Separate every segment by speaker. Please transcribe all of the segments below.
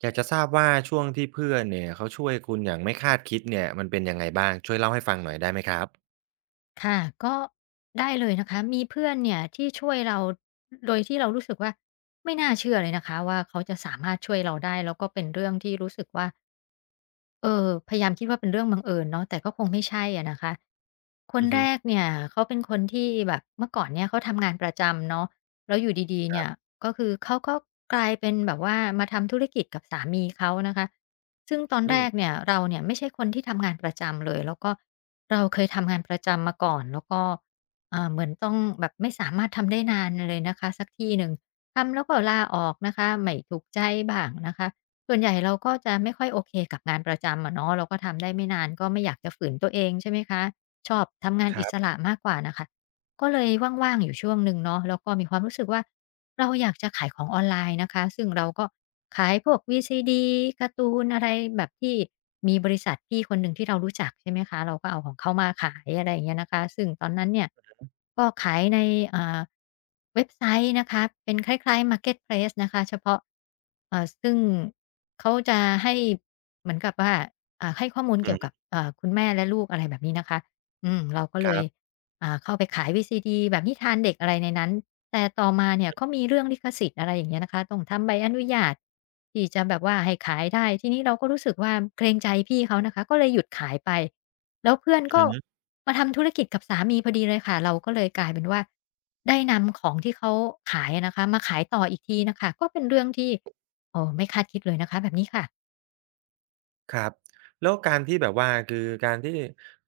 Speaker 1: อยากจะทราบว่าช่วงที่เพื่อนเนี่ยเขาช่วยคุณอย่างไม่คาดคิดเนี่ยมันเป็นยังไงบ้างช่วยเล่าให้ฟังหน่อยได้ไหมครับ
Speaker 2: ค่ะก็ได้เลยนะคะมีเพื่อนเนี่ยที่ช่วยเราโดยที่เรารู้สึกว่าไม่น่าเชื่อเลยนะคะว่าเขาจะสามารถช่วยเราได้แล้วก็เป็นเรื่องที่รู้สึกว่า เออพยายามคิดว่าเป็นเรื่องบังเอิญเนาะแต่ก็คงไม่ใช่อะนะคะคน
Speaker 1: อือ
Speaker 2: แร
Speaker 1: ฮึ
Speaker 2: กเนี่ยเขาเป็นคนที่แบบเมื่อก่อนเนี่ยเขาทำงานประจำเนาะแล้วอยู่ดีๆ
Speaker 1: ครั
Speaker 2: เนี่ย
Speaker 1: บ
Speaker 2: ก็คือเขาก็กลายเป็นแบบว่ามาทำธุรกิจกับสามีเขานะคะซึ่งตอน
Speaker 1: อื
Speaker 2: แรก
Speaker 1: ม
Speaker 2: เนี่ยเราเนี่ยไม่ใช่คนที่ทำงานประจำเลยแล้วก็เราเคยทำงานประจำมาก่อนแล้วก็เหมือนต้องแบบไม่สามารถทำได้นานเลยนะคะสักที่หนึ่งทำแล้วก็ลาออกนะคะไม่ถูกใจบ้างนะคะ ส่วนใหญ่เราก็จะไม่ค่อยโอเคกับงานประจำอะเนาะเราก็ทำได้ไม่นานก็ไม่อยากจะฝืนตัวเองใช่ไหมคะชอบทำงาน
Speaker 1: ค
Speaker 2: อิ
Speaker 1: รั
Speaker 2: สระ
Speaker 1: บ
Speaker 2: มากกว่าน่ะค่ะก็เลยว่างๆอยู่ช่วงหนึ่งเนาะแล้วก็มีความรู้สึกว่า เราอยากจะขายของออนไลน์นะคะซึ่งเราก็ขายพวก VCD การ์ตูนอะไรแบบที่มีบริษัทพี่คนหนึ่งที่เรารู้จักใช่ไหมคะเราก็เอาของเขามาขายอะไรอย่างเงี้ยนะคะซึ่งตอนนั้นเนี่ยก็ขายในอ่าเว็บไซต์นะคะเป็นคล้ายๆ Marketplace นะคะเฉพาะซึ่งเขาจะให้เหมือนกับว่าให้ข้อมูล
Speaker 1: อื
Speaker 2: เกี่ยวกับ
Speaker 1: อ
Speaker 2: คุณแม่และลูกอะไรแบบนี้นะคะอืมเราก็
Speaker 1: ค
Speaker 2: เลย
Speaker 1: รับ
Speaker 2: เข้าไปขาย VCD แบบนิทานเด็กอะไรในนั้น แต่ต่อมาเนี่ยก็มีเรื่องลิขสิทธิ์อะไรอย่างเงี้ยนะคะต้องทำใบอนุญาตที่จะแบบว่าให้ขายได้ ทีนี้เราก็รู้สึกว่าเกรงใจพี่เขานะคะ ก็เลยหยุดขายไป แล้วเพื่อน
Speaker 1: อื
Speaker 2: ก็
Speaker 1: อ
Speaker 2: มาทำธุรกิจกับสามีพอดีเลยค่ะ เราก็เลยกลายเป็นว่าได้นำของที่เขาขายอะนะคะ มาขายต่ออีกทีนะคะ ก็เป็นเรื่องที่เอ้อไม่คาดคิดเลยนะคะแบบนี้ค่ะ
Speaker 1: ครับแล้วการที่แบบว่าคือการที่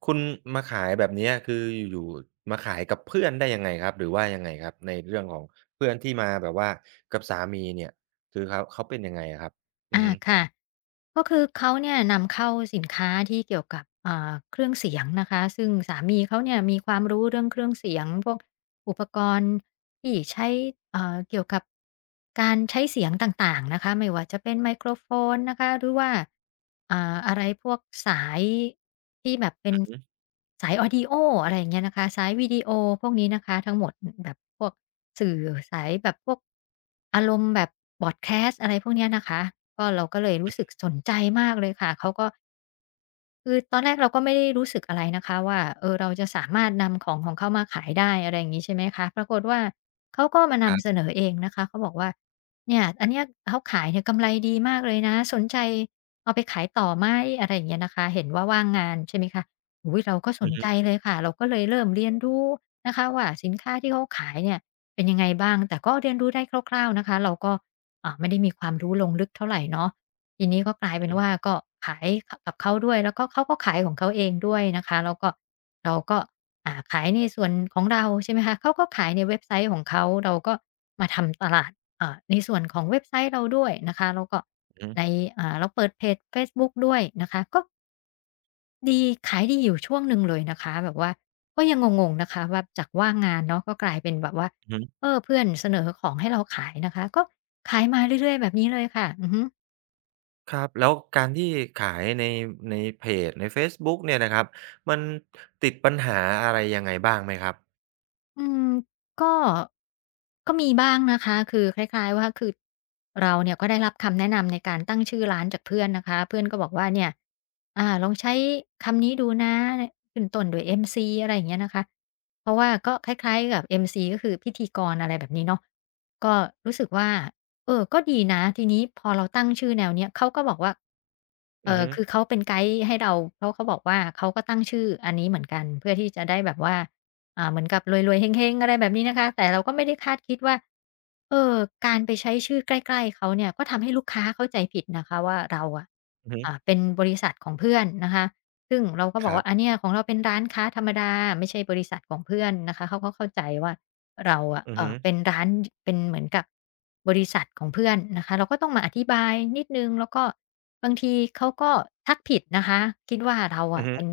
Speaker 1: คุณมาขายแบบเนี้ยคืออยู่ๆมาขายกับเพื่อนได้ยังไงครับหรือว่ายังไงครับในเรื่องของเพื่อนที่มาแบบว่ากับสามีเนี่ยคือเขาเป็นยังไงอะครับอือ
Speaker 2: อา
Speaker 1: ฮึ
Speaker 2: ค่ะก็คือเขาเนี่ยนำเข้าสินค้าที่เกี่ยวกับเครื่องเสียงนะคะซึ่งสามีเขาเนี่ยมีความรู้เรื่องเครื่องเสียงพวก อุปกรณ์ที่ใช้เกี่ยวกับการใช้เสียงต่างๆนะคะไม่ว่าจะเป็นไมโครโฟนนะคะหรือว่าอะไรพวกสายที่แบบเป็น
Speaker 1: อือฮึ
Speaker 2: สาย Audio อะไรอย่างเงี้ยนะคะสายวิดีโอพวกนี้นะคะทั้งหมดอแบบพวกสื่อสายแบบพวกอารมณ์แบบพอดแคสต์อะไรพวกเนี้ยนะคะก็เราก็เลยรู้สึกสนใจมากเลยค่ะเขาก็ คือตอนแรกเราก็ไม่ได้รู้สึกอะไรนะคะว่าเออเราจะสามารถนำของของเขามาขายได้อะไรอย่างงี้ใช่ไหมคะปรากฏว่าเขาก็มา
Speaker 1: ครั
Speaker 2: นำเส
Speaker 1: บ
Speaker 2: นอเองนะคะเขาบอกว่าเนี่ยอันเนี้ยเขาขายเนี่ยกำไรดีมากเลยนะสนใจเอาไปขายต่อไหมอะไรอย่างเงี้ยนะคะเห็นว่าว่างงานใช่ไหมคะโอ้โฮเราก็ส
Speaker 1: อื
Speaker 2: น
Speaker 1: อ
Speaker 2: ใจ
Speaker 1: ฮึ
Speaker 2: เลยค่ะเราก็เลยเริ่มเรียนรู้นะคะว่าสินค้าที่เขาขายเนี่ยเป็นยังไงบ้างแต่ก็เรียนรู้ได้คร่าวๆนะคะเราก็ไม่ได้มีความรู้ลงลึกเท่าไรเนาะ ทีนี้ก็กลาย
Speaker 1: อื
Speaker 2: เป็
Speaker 1: อ
Speaker 2: นว่า
Speaker 1: ฮึ
Speaker 2: ก็ขายกับเขาด้วยแล้วก็เขาก็ขายของเขาเองด้วยนะคะแล้วก็เราก็ขายในส่วนของเราใช่ไหมคะเขาก็ขายในเว็บไซต์ของเขาเราก็มาทำตลาดในส่วนของเว็บไซต์เราด้วยนะคะแล้วก็
Speaker 1: อือ
Speaker 2: ในเราเปิดเพจเฟซบุ๊กด้วยนะคะก็ดีขายดีอยู่ช่วงหนึ่งเลยนะคะแบบว่าก็ยังงงๆนะคะว่าจากว่างงานเนาะก็กลายเป็นแบบว่า
Speaker 1: ฮึ
Speaker 2: เออเพื่อนเสนอของให้เราขายนะคะก็ขายมาเรื่อยๆแบบนี้เลยค่ะอือฮึ
Speaker 1: ครับแล้วการที่ขายในเพจในเฟซบุ๊กเนี่ยนะครับมันติดปัญหาอะไรยังไงบ้างไหมครับ
Speaker 2: อืมก็ก็มีบ้างนะคะคือคล้ายๆว่าคือเราเนี่ยก็ได้รับคำแนะนำในการตั้งชื่อร้านจากเพื่อนนะคะเพื่อนก็บอกว่าเนี่ยลองใช้คำนี้ดูนะขึ้นต้นด้วย MC" อะไรอย่างเงี้ยนะคะเพราะว่าก็คล้ายๆกับ MC ก็คือพิธีกรอะไรแบบนี้เนาะก็รู้สึกว่าเออก็ดีนะทีนี้พอเราตั้งชื่อแนวเนี้ยเขาก็บอกว่า
Speaker 1: อือฮึ
Speaker 2: คือเขาเป็นไกด์ให้เราเพราะเขาบอกว่าเขาก็ตั้งชื่ออันนี้เหมือนกันเพื่อที่จะได้แบบว่า เหมือนกับรวยๆเฮงๆอะไรแบบนี้นะคะแต่เราก็ไม่ได้คาดคิดว่าเออการไปใช้ชื่อใกล้ๆเขาเนี่ยก็ทำให้ลูกค้าเข้าใจผิดนะคะว่าเราอะ
Speaker 1: อือฮึ
Speaker 2: เป็นบริษัทของเพื่อนนะคะซึ่งเราก็บ
Speaker 1: ค
Speaker 2: อก
Speaker 1: รั
Speaker 2: ว่าอา
Speaker 1: บ
Speaker 2: เนี่ยของเราเป็นร้านค้าธรรมดาไม่ใช่บริษัทของเพื่อนนะคะเขาก็เข้าใจว่าเราอะ
Speaker 1: อือฮึ
Speaker 2: เป็นร้านเป็นเหมือนกับบริษัทของเพื่อนนะคะเราก็ต้องมาอธิบายนิดหนึ่งแล้วก็บางทีเขาก็ทักผิดนะคะคิดว่าเรา
Speaker 1: อื
Speaker 2: อะ
Speaker 1: อฮึ
Speaker 2: เป็น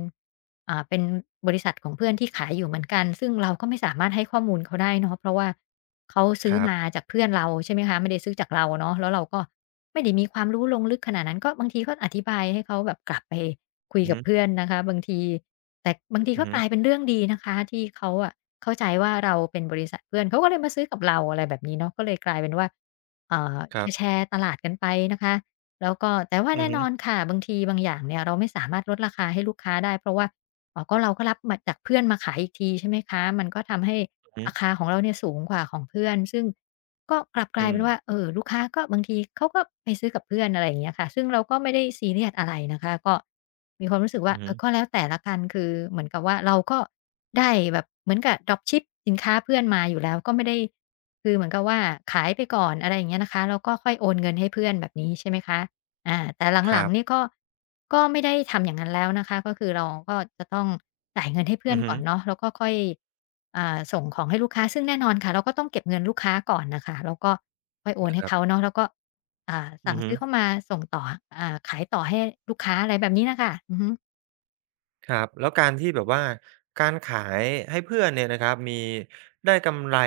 Speaker 2: เป็นบริษัทของเพื่อนที่ขายอยู่เหมือนกันซึ่งเราก็ไม่สามารถให้ข้อมูลเขาได้เนาะเพราะว่าเขา
Speaker 1: ค
Speaker 2: ซื้อ
Speaker 1: รั
Speaker 2: มา
Speaker 1: บ
Speaker 2: จากเพื่อนเราใช่ไหมคะไม่ได้ซื้อจากเราเนาะแล้วเราก็ไม่ได้มีความรู้ลงลึกขนาดนั้นก็บางทีก็อธิบายให้เขาแบบกลับไปคุย
Speaker 1: อือ
Speaker 2: กั
Speaker 1: ฮึ
Speaker 2: บเพื่อนนะคะบางทีแต่บางที
Speaker 1: อือ
Speaker 2: ก็
Speaker 1: ฮึ
Speaker 2: กลายเป็นเรื่องดีนะคะที่เขาอะเข้าใจว่าเราเป็นบริษัทเพื่อนเขาก็เลยมาซื้อกับเราอะไรแบบนี้เนาะก็เลยกลายเป็นว่าเอ่อ
Speaker 1: ครับ
Speaker 2: แชร์ๆตลาดกันไปนะคะแล้วก็แต่ว่า
Speaker 1: อือ
Speaker 2: แน่
Speaker 1: ฮึ
Speaker 2: นอนค่ะบางทีบางอย่างเนี่ยเราไม่สามารถลดราคาให้ลูกค้าได้เพราะว่า อ๋อก็เราก็รับมาจากเพื่อนมาขายอีกทีใช่ไหมคะมันก็ทำให้
Speaker 1: อือฮึ
Speaker 2: ราคาของเราเนี่ยสูงกว่าของเพื่อนซึ่งกลับกลาย
Speaker 1: อืม
Speaker 2: เป็นว่าเออลูกค้าก็บางทีเขาก็ไปซื้อกับเพื่อนอะไรอย่างเงี้ยค่ะซึ่งเราก็ไม่ได้ซีเรียสอะไรนะคะก็มีความรู้สึกว่า
Speaker 1: อือ
Speaker 2: เอ
Speaker 1: ฮึ
Speaker 2: อก็แล้วแต่ละกันคือเหมือนกับว่าเราก็ได้แบบเหมือนกับ Dropship สินค้าเพื่อนมาอยู่แล้วก็ไม่ได้คือเหมือนกับว่าขายไปก่อนอะไรอย่างเงี้ยนะคะแล้วก็ค่อยโอนเงินให้เพื่อนแบบนี้ใช่ไหมคะ อาแต่
Speaker 1: ค
Speaker 2: หลั
Speaker 1: รั
Speaker 2: งๆนี่
Speaker 1: บ
Speaker 2: ก็ไม่ได้ทำอย่างนั้นแล้วนะคะก็คือเราก็จะต้องจ่ายเงินให้เพื่อ
Speaker 1: อื
Speaker 2: น
Speaker 1: อฮึ
Speaker 2: ก่อนเนาะแล้วก็ค่อยส่งของให้ลูกค้าซึ่งแน่นอนค่ะเราก็ต้องเก็บเงินลูกค้าก่อนน่ะค่ะแล้วก็ค่อยโอนให้
Speaker 1: ครั
Speaker 2: เขา
Speaker 1: บ
Speaker 2: เนาะแล้วก็อ่า
Speaker 1: อื
Speaker 2: สั่ง
Speaker 1: อฮึ
Speaker 2: ซื้อเข้ามาส่งต่อขายต่อให้ลูกค้าอะไรแบบนี้น่ะค่ะอือฮึ
Speaker 1: ครับแล้วการที่แบบว่าการขายให้เพื่อนเนี่ยนะครับมีได้กำไร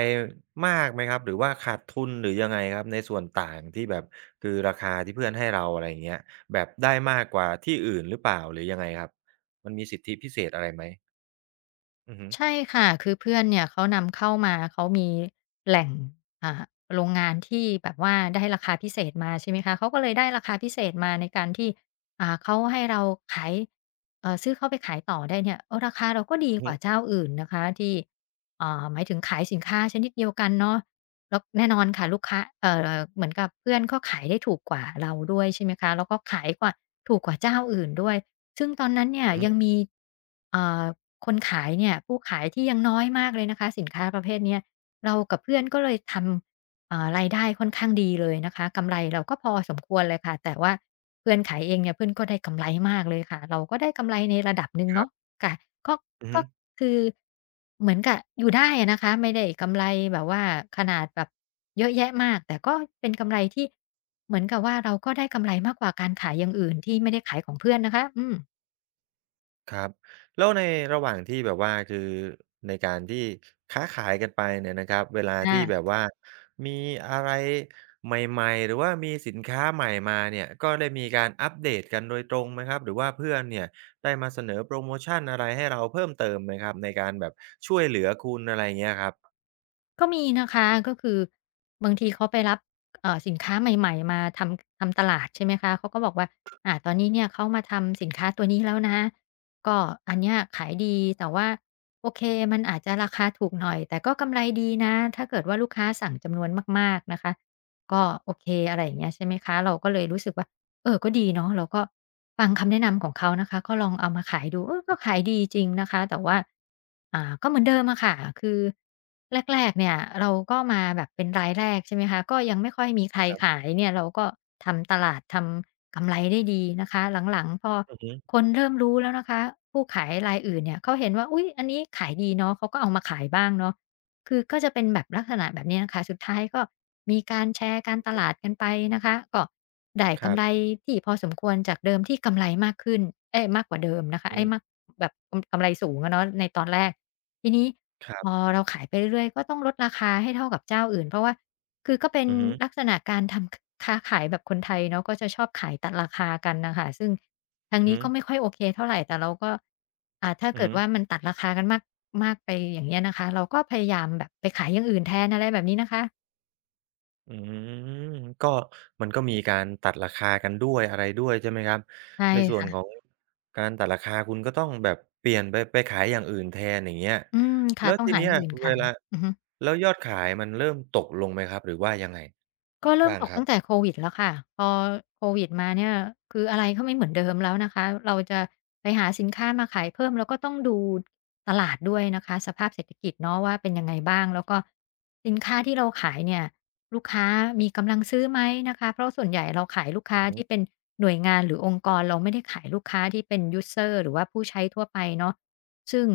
Speaker 1: มากไหมครับหรือว่าขาดทุนหรือยังไงครับในส่วนต่างที่แบบคือราคาที่เพื่อนให้เราอะไรอย่างเงี้ยแบบได้มากกว่าที่อื่นหรือเปล่าหรือยังไงครับมันมีสิทธิพิเศษอะไรไหมอือฮึ
Speaker 2: ใช่ค่ะคือเพื่อนเนี่ยเขานำเข้ามาเขามีแหล่งอ่าโรงงานที่แบบว่าได้ราคาพิเศษมาใช่ไหมคะเขาก็เลยได้ราคาพิเศษมาในการที่เขาให้เราขายซื้อเขาไปขายต่อได้เนี่ยเออราคาเราก็ดี
Speaker 1: อือ
Speaker 2: ก
Speaker 1: ฮึ
Speaker 2: ว่าเจ้าอื่นนะคะที่หมายถึงขายสินค้าชนิดเดียวกันเนาะแล้วแน่นอนค่ะลูกค้าเหมือนกับเพื่อนก็ขายได้ถูกกว่าเราด้วยใช่ไหมคะแล้วก็ขายกว่าถูกกว่าเจ้าอื่นด้วยซึ่งตอนนั้นเนี่ย
Speaker 1: อือฮึ
Speaker 2: ยังมีอ่า คนขายเนี่ยผู้ขายที่ยังน้อยมากเลยนะคะสินค้าประเภทเนี้ยเรากับเพื่อนก็เลยทำรายได้ค่อนข้างดีเลยนะคะกำไรเราก็พอสมควรเลยค่ะแต่ว่าเพื่อนขายเองเนี่ยเพื่อนก็ได้กำไรมากเลยค่ะเราก็ได้กำไรในระดับหนึ่ง
Speaker 1: ครั
Speaker 2: เนาะ
Speaker 1: บ
Speaker 2: ค่ะก็
Speaker 1: อือ
Speaker 2: ก็
Speaker 1: ฮึ
Speaker 2: คือเหมือนกับอยู่ได้อะนะคะไม่ได้กำไรแบบว่าขนาดแบบเยอะแยะมากแต่ก็เป็นกำไรที่เหมือนกับว่าเราก็ได้กำไรมากกว่าการขายอย่างอื่นที่ไม่ได้ขายของเพื่อนนะคะอืม
Speaker 1: ครับแล้วในระหว่างที่แบบว่าคือในการที่ค้าขายกันไปเนี่ยนะครับเวลา
Speaker 2: อา
Speaker 1: ที่แบบว่ามีอะไรใหม่ๆหรือว่ามีสินค้าใหม่มาเนี่ยก็ได้มีการอัปเดตกันโดยตรงไหมครับหรือว่าเพื่อนเนี่ยได้มาเสนอโพรโมชันอะไรให้เราเพิ่มเติมไหมครับในการแบบช่วยเหลือคุณอะไรเงี้ยครับ
Speaker 2: ก็มีนะคะก็คือบางทีเขาไปรับสินค้าใหม่ๆมาทำตลาดใช่ไหมคะเขาก็บอกว่าอาตอนนี้เนี่ยเขามาทำสินค้าตัวนี้แล้วนะก็อันเนี้ยขายดีแต่ว่าโอเคมันอาจจะราคาถูกหน่อยแต่ก็กำไรดีนะถ้าเกิดว่าลูกค้าสั่งจำนวนมากๆนะคะก็โอเคอะไรอย่างเงี้ยใช่ไหมคะเราก็เลยรู้สึกว่า เออก็ดีเนาะเราก็ฟังคำแนะนำของเขานะคะก็ลองเอามาขายดูเออก็ขายดีจริงนะคะแต่ว่าก็เหมือนเดิมอะค่ะคือแรกๆเนี่ยเราก็มาแบบเป็นรายแรกใช่ไหมคะก็ยังไม่ค่อยมีใครขายเนี่ยเราก็ทำตลาดทำกำไรได้ดีนะคะหลังๆพอ
Speaker 1: อือฮึ
Speaker 2: คนเริ่มรู้แล้วนะคะผู้ขายรายอื่นเนี่ยเขาเห็นว่าอุ๊ยอันนี้ขายดีเนาะเขาก็เอามาขายบ้างเนาะ คือก็จะเป็นแบบลักษณะแบบนี้นะคะสุดท้ายก็มีการแชร์การตลาดกันไปนะคะก็ได้
Speaker 1: ค
Speaker 2: กำ
Speaker 1: รับ
Speaker 2: ไรที่พอสมควรจากเดิมที่กำไรมากขึ้นเอ๊ยมากกว่าเดิมนะคะ
Speaker 1: อื
Speaker 2: เอ้ยมาก
Speaker 1: ม
Speaker 2: แบบกำไรสูงอะเนาะในตอนแรกทีนี้
Speaker 1: ครั
Speaker 2: พอ
Speaker 1: บ
Speaker 2: เราขายไปเรื่อยๆก็ต้องลดราคาให้เท่ากับเจ้าอื่นเพราะว่าคือก็เป็น
Speaker 1: อือฮึ
Speaker 2: ลักษณะการทำค้าขายแบบคนไทยเนาะก็จะชอบขายตัดราคากันน่ะค่ะซึ่ง ทาง
Speaker 1: อือ
Speaker 2: นี้
Speaker 1: ฮึ
Speaker 2: ก็ไม่ค่อยโอเคเท่าไรแต่เราก็ถ้า
Speaker 1: อือ
Speaker 2: เกิด
Speaker 1: ฮึ
Speaker 2: ว่ามันตัดราคากันมากมากไปอย่างเงี้ยนะคะเราก็พยายามแบบไปขายอย่างอื่นแทนอะไรแบบนี้นะคะ
Speaker 1: อืมก็มันก็มีการตัดราคากันด้วยอะไรด้วยใช่ไหมครับ
Speaker 2: ใช่
Speaker 1: ในส่วนขอ
Speaker 2: ค่ะ
Speaker 1: งการตัดราคาคุณก็ต้องแบบเปลี่ยนไปขายอย่างอื่นแทนอย่างเงี้ย
Speaker 2: อืมค่ะ
Speaker 1: แล้ว
Speaker 2: ต้อง
Speaker 1: ที
Speaker 2: หาอ
Speaker 1: เนี้ย
Speaker 2: ย่างอื่น
Speaker 1: เว
Speaker 2: ขาย
Speaker 1: ลา
Speaker 2: อือฮึ
Speaker 1: แล้วยอดขายมันเริ่มตกลงไหมครับหรือว่ายังไง
Speaker 2: ก็เริ่ม
Speaker 1: บ้าง
Speaker 2: ต
Speaker 1: ค
Speaker 2: ก
Speaker 1: รั
Speaker 2: ตั้
Speaker 1: บ
Speaker 2: งแต่โควิดแล้วค่ะพอโควิดมาเนี่ยคืออะไรก็ไม่เหมือนเดิมแล้วนะคะเราจะไปหาสินค้ามาขายเพิ่มเราก็ต้องดูตลาดด้วยนะคะสภาพเศรษฐกิจเนาะว่าเป็นยังไงบ้างแล้วก็สินค้าที่เราขายเนี่ยลูกค้ามีกำลังซื้อไหมนะคะเพราะส่วนใหญ่เราขายลูก
Speaker 1: อื
Speaker 2: ค้า
Speaker 1: อ
Speaker 2: ที่เป็
Speaker 1: ฮึ
Speaker 2: นหน่วยงานหรือองค์กรเราไม่ได้ขายลูกค้าที่เป็นยูสเซอร์หรือว่าผู้ใช้ทั่วไปเนาะ ซึ่ง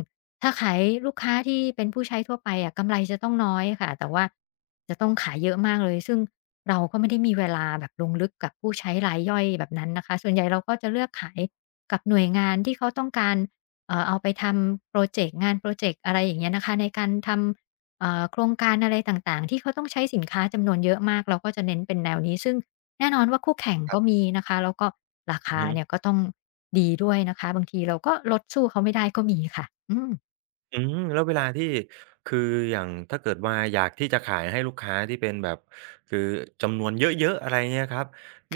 Speaker 2: ถ้าขายลูกค้าที่เป็นผู้ใช้ทั่วไปอะกำไรจะต้องน้อยค่ะแต่ว่าจะต้องขายเยอะมากเลยซึ่งเราก็ไม่ได้มีเวลาแบบลงลึกกับผู้ใช้รายย่อยแบบนั้นนะคะส่วนใหญ่เราก็จะเลือกขายกับหน่วยงานที่เขาต้องการเอาไปทำพรอเจกต์งานพรอเจกต์อะไรอย่างเงี้ยนะคะในการทำโครงการอะไรต่างๆที่เขาต้องใช้สินค้าจำนวนเยอะมากเราก็จะเน้นเป็นแนวนี้ซึ่ง แน่นอนว่าคู่แข่ง
Speaker 1: ครั
Speaker 2: ก็
Speaker 1: บ
Speaker 2: มีนะคะแล้วก็รา
Speaker 1: อือ
Speaker 2: คา
Speaker 1: ฮึ
Speaker 2: เนี่ยก็ต้องดีด้วยนะคะบางทีเราก็ลดสู้เขาไม่ได้ก็มีค่ะอืม
Speaker 1: อืมแล้วเวลาที่คืออย่างถ้าเกิดว่าอยากที่จะขายให้ลูกค้าที่เป็นแบบคือจำนวนเยอะๆอะไรเงี้ยครับ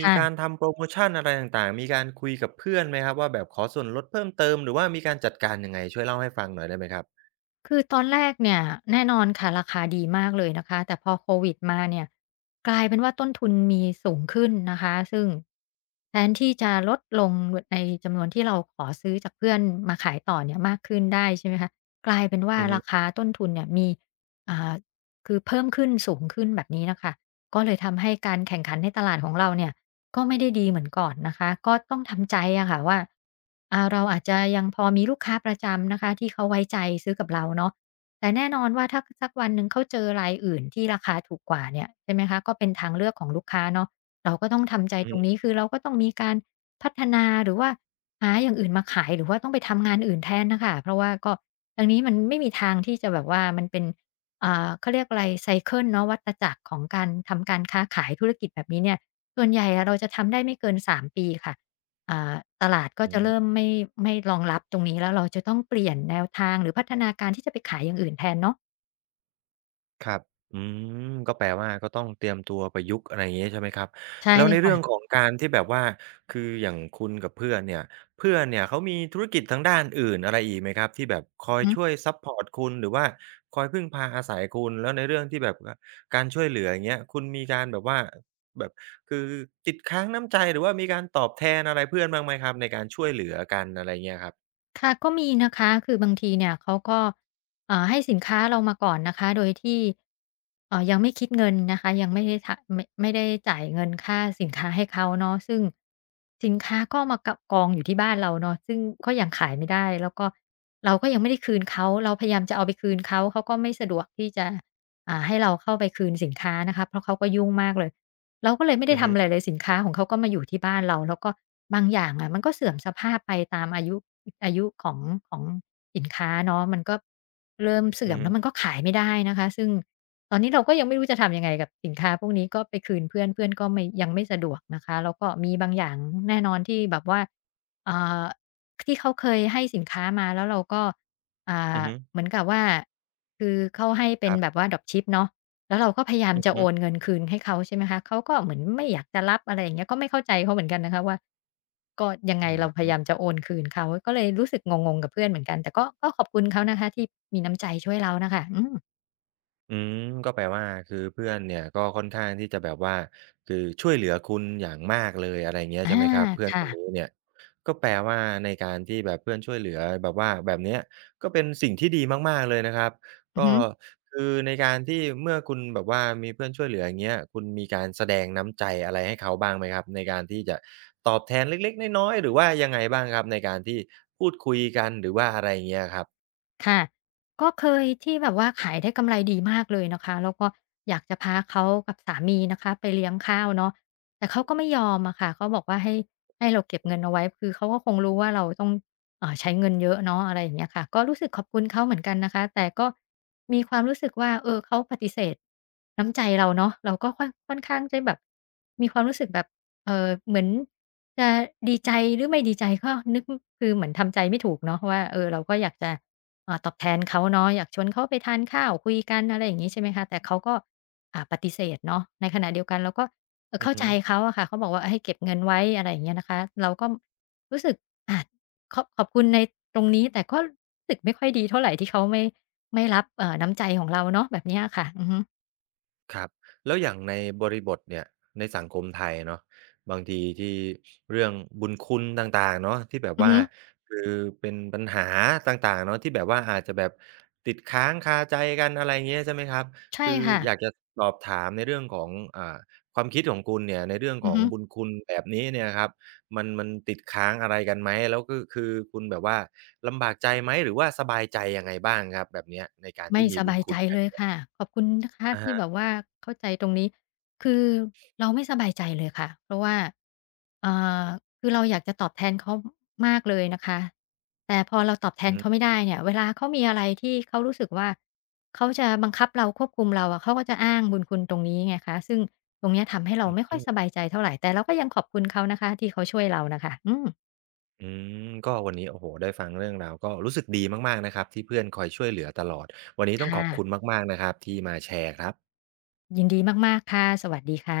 Speaker 1: มี
Speaker 2: ่ะ
Speaker 1: การทำโพรโมชันอะไรต่างๆมีการคุยกับเพื่อนไหมครับว่าแบบขอส่วนลดเพิ่มเติมหรือว่ามีการจัดการยังไงช่วยเล่าให้ฟังหน่อยได้ไหมครับ
Speaker 2: คือตอนแรกเนี่ยแน่นอนค่ะราคาดีมากเลยนะคะแต่พอโควิดมาเนี่ยกลายเป็นว่าต้นทุนมีสูงขึ้นนะคะซึ่งแทนที่จะลดลงในจำนวนที่เราขอซื้อจากเพื่อนมาขายต่อเนี่ยมากขึ้นได้ใช่ไหมคะกลายเป็นว่า
Speaker 1: อือฮึ
Speaker 2: ราคาต้นทุนเนี่ยมีอ่าคือเพิ่มขึ้นสูงขึ้นแบบนี้น่ะค่ะก็เลยทำให้การแข่งขันในตลาดของเราเนี่ย ก็ไม่ได้ดีเหมือนก่อนนะคะก็ต้องทำใจอะค่ะว่าเราอาจจะยังพอมีลูกค้าประจำนะคะที่เขาไว้ใจซื้อกับเราเนาะแต่แน่นอนว่าถ้าสักวันหนึ่งเขาเจอรายอื่นที่ราคาถูกกว่าเนี่ยใช่ไหมคะก็เป็นทางเลือกของลูกค้าเนาะเราก็ต้องทำใจ
Speaker 1: อื
Speaker 2: ต
Speaker 1: อ
Speaker 2: รงนี้
Speaker 1: ฮึ
Speaker 2: คือเราก็ต้องมีการพัฒนาหรือว่าหาอย่างอื่นมาขายหรือว่าต้องไปทำงานอื่นแทนน่ะค่ะเพราะว่าก็ทางนี้มันไม่มีทางที่จะแบบว่ามันเป็นเขาเรียกอะไรไซเคิลเนาะวัฏจักรของการทำการค้าขายธุรกิจแบบนี้เนี่ย ส่วนใหญ่อะเราจะทำได้ไม่เกิน3ปีค่ะอ่าตลาดก็
Speaker 1: อื
Speaker 2: จะเริ่ม
Speaker 1: ม
Speaker 2: ไม่รองรับตรงนี้แล้วเราจะต้องเปลี่ยนแนวทางหรือพัฒนาการที่จะไปขายอย่างอื่นแทนเนาะ
Speaker 1: ครับอืมก็แปลว่าก็ต้องเตรียมตัวประยุกต์อะไรอย่างงี้ใช่ไหมครับ
Speaker 2: ใช่
Speaker 1: แล้วในเรื่อง
Speaker 2: ค่ะ
Speaker 1: ของการที่แบบว่าคืออย่างคุณกับเพื่อนเนี่ยเพื่อนเนี่ยเขามีธุรกิจทางด้านอื่นอะไรอีกไหมครับที่แบบค
Speaker 2: อือ
Speaker 1: อย
Speaker 2: ฮึ
Speaker 1: ช่วยซัปพอร์ตคุณหรือว่าคอยพึ่งพาอาศัยคุณแล้วในเรื่องที่แบบการช่วยเหลืออย่างเงี้ยคุณมีการแบบว่าแบบคือติดค้างน้ำใจหรือว่ามีการตอบแทนอะไรเพื่อนบ้างไหมครับในการช่วยเหลือกันอะไรเงี้ยครับ
Speaker 2: ค่ะก็มีนะคะคือบางทีเนี่ยเขาก็ให้สินค้าเรามาก่อนนะคะโดยที่ยังไม่คิดเงินนะคะยังไม่ได้ทะไม่ไม่ได้จ่ายเงินค่าสินค้าให้เขาเนาะซึ่งสินค้าก็มากะกองอยู่ที่บ้านเราเนาะซึ่งก็ยังขายไม่ได้แล้วก็เราก็ยังไม่ได้คืนเขาเราพยายามจะเอาไปคืนเขาเขาก็ไม่สะดวกที่จะให้เราเข้าไปคืนสินค้านะคะเพราะเขาก็ยุ่งมากเลย เราก็เลยไม่ได้
Speaker 1: อือฮึ
Speaker 2: ทำอะไรเลยสินค้าของเขาก็มาอยู่ที่บ้านเราแล้วก็บางอย่างอะมันก็เสื่อมสภาพไปตามอายุอายุของสินค้าเนาะมันก็เริ่มเสื่
Speaker 1: อื
Speaker 2: อ
Speaker 1: อ
Speaker 2: ม
Speaker 1: ฮึ
Speaker 2: แล้วมันก็ขายไม่ได้นะคะซึ่งตอนนี้เราก็ยังไม่รู้จะทำยังไงกับสินค้าพวกนี้ก็ไปคืนเพื่อนเพื่อนก็ไม่ยังไม่สะดวกนะคะแล้วก็มีบางอย่างแน่นอนที่แบบว่าอ่าที่เขาเคยให้สินค้ามาแล้วเราก็อ่
Speaker 1: อื
Speaker 2: า
Speaker 1: อฮึ
Speaker 2: เหมือนกับว่าคือเขาให้เป็
Speaker 1: ค
Speaker 2: น
Speaker 1: รับ
Speaker 2: แบบว่า Dropship เนาะ แล้วเราก็พยายาม
Speaker 1: อือ
Speaker 2: จะโอน
Speaker 1: ฮึ
Speaker 2: เงินคืนให้เขาใช่ไหมคะเขาก็เหมือนไม่อยากจะรับอะไรอย่างเงี้ยก็ไม่เข้าใจเขาเหมือนกันนะคะว่าก็ยังไง
Speaker 1: อื
Speaker 2: เราพยา
Speaker 1: ม
Speaker 2: ยามจะโอนคืนเขาก็เลยรู้สึกงงๆกับเพื่อนเหมือนกันแต่ก็ขอบคุณเขานะคะที่มีน้ำใจช่วยเราน่ะค่ะอืม
Speaker 1: อืมก็แปลว่าคือเพื่อนเนี่ยก็ค่อนข้างที่จะแบบว่าคือช่วยเหลือคุณอย่างมากเลยอะไรอย่างเงี้ย
Speaker 2: อา
Speaker 1: ใช่ไหมครับเพื่อนค
Speaker 2: ค่ะ
Speaker 1: นนี้เนี่ยก็แปลว่าในการที่แบบเพื่อนช่วยเหลือแบบว่าแบบเนี้ยก็เป็นสิ่งที่ดีมากๆเลยนะครับ
Speaker 2: อือ
Speaker 1: ก็
Speaker 2: ฮึ
Speaker 1: คือในการที่เมื่อคุณแบบว่ามีเพื่อนช่วยเหลืออย่างเงี้ยคุณมีการแสดงน้ำใจอะไรให้เขาบ้างไหมครับในการที่จะตอบแทนเล็กๆน้อยๆหรือว่ายังไงบ้างครับในการที่พูดคุยกันหรือว่าอะไรอย่างเงี้ยครับ
Speaker 2: ค่ะก็เคยที่แบบว่าขายได้กำไรดีมากเลยนะคะแล้วก็อยากจะพาเขากับสามีนะคะไปเลี้ยงข้าวเนาะแต่เขาก็ไม่ยอมอะค่ะเขาบอกว่าให้เราเก็บเงินเอาไว้คือเขาก็คงรู้ว่าเราต้องใช้เงินเยอะเนาะอะไรอย่างเงี้ยค่ะก็รู้สึกขอบคุณเขาเหมือนกันนะคะแต่ก็มีความรู้สึกว่าเออเขาปฏิเสธน้ำใจเราเนาะเราก็ค่อนข้างจะแบบมีความรู้สึกแบบ เหมือนจะดีใจหรือไม่ดีใจก็นึกคือเหมือนทำใจไม่ถูกเนาะว่าเออเราก็อยากจะตอบแทนเขาเนาะอยากชวนเขาไปทานข้าวคุยกันอะไรอย่างงี้ใช่ไหมคะแต่เขาก็ปฏิเสธเนาะในขณะเดียวกันเราก็
Speaker 1: อือ
Speaker 2: เข้า
Speaker 1: ฮึ
Speaker 2: ใจเขาอะค่ะเขาบอกว่าให้เก็บเงินไว้อะไรอย่างเงี้ยนะคะเราก็รู้สึกอาขอบคุณในตรงนี้แต่ก็รู้สึกไม่ค่อยดีเท่าไรที่เขาไม่รับน้ำใจของเราเนาะแบบเนี้ยอะค่ะอือฮึ
Speaker 1: ครับแล้วอย่างในบริบทเนี่ยในสังคมไทยเนาะบางทีที่เรื่องบุญคุณต่างๆเนาะที่แบบ
Speaker 2: อือ
Speaker 1: ว่า
Speaker 2: ฮึ
Speaker 1: คือเป็นปัญหาต่างๆเนาะที่แบบว่าอาจจะแบบติดค้างคาใจกันอะไรเงี้ยใช่ไหมครับ
Speaker 2: ใช่
Speaker 1: คือ
Speaker 2: ค่ะ
Speaker 1: อยากจะสอบถามในเรื่องของอ่าความคิดของคุณเนี่ยในเรื่อง
Speaker 2: อื
Speaker 1: ข
Speaker 2: อ
Speaker 1: อง
Speaker 2: ฮึ
Speaker 1: บุญคุณแบบนี้เนี่ยครับมันติดค้างอะไรกันไหมแล้วก็คือคุณแบบว่าลำบากใจไหมหรือว่าสบายใจยังไงบ้างครับแบบเนี้ยในการ
Speaker 2: ไม่
Speaker 1: ที่มี
Speaker 2: ส
Speaker 1: บุ
Speaker 2: บา
Speaker 1: ญ
Speaker 2: ย
Speaker 1: คุ
Speaker 2: ใจ
Speaker 1: ณกั
Speaker 2: เล
Speaker 1: น
Speaker 2: ย
Speaker 1: เนี่ย
Speaker 2: ค่ะขอบคุณนะคะ
Speaker 1: อะ
Speaker 2: ที่
Speaker 1: ฮะ
Speaker 2: แบบว่าเข้าใจตรงนี้คือเราไม่สบายใจเลยค่ะเพราะว่าเอ่อคือเราอยากจะตอบแทนเขามากเลยนะคะแต่พอเราตอบแทน
Speaker 1: อือ
Speaker 2: เขาไม่ได้เนี่ยเวลาเขามีอะไรที่เขารู้สึกว่าเขาจะบังคับเราควบคุมเราอะเขาก็จะอ้างบุญคุณตรงนี้ไงคะซึ่งตรงเนี้ยทำให้เราไม่ค่อยส
Speaker 1: ฮึ
Speaker 2: บายใจเท่าไรแต่เราก็ยังขอบคุณเขานะคะที่เขาช่วยเราน่ะค่ะอืม
Speaker 1: อืมก็วันนี้โอ้โฮได้ฟังเรื่องราวก็รู้สึกดีมากๆนะครับที่เพื่อนคอยช่วยเหลือตลอดวันนี้ต้องข
Speaker 2: ค่ะ
Speaker 1: อบคุณมากๆนะครับที่มาแชร์ครับ
Speaker 2: ยินดีมากๆค่ะสวัสดีค่ะ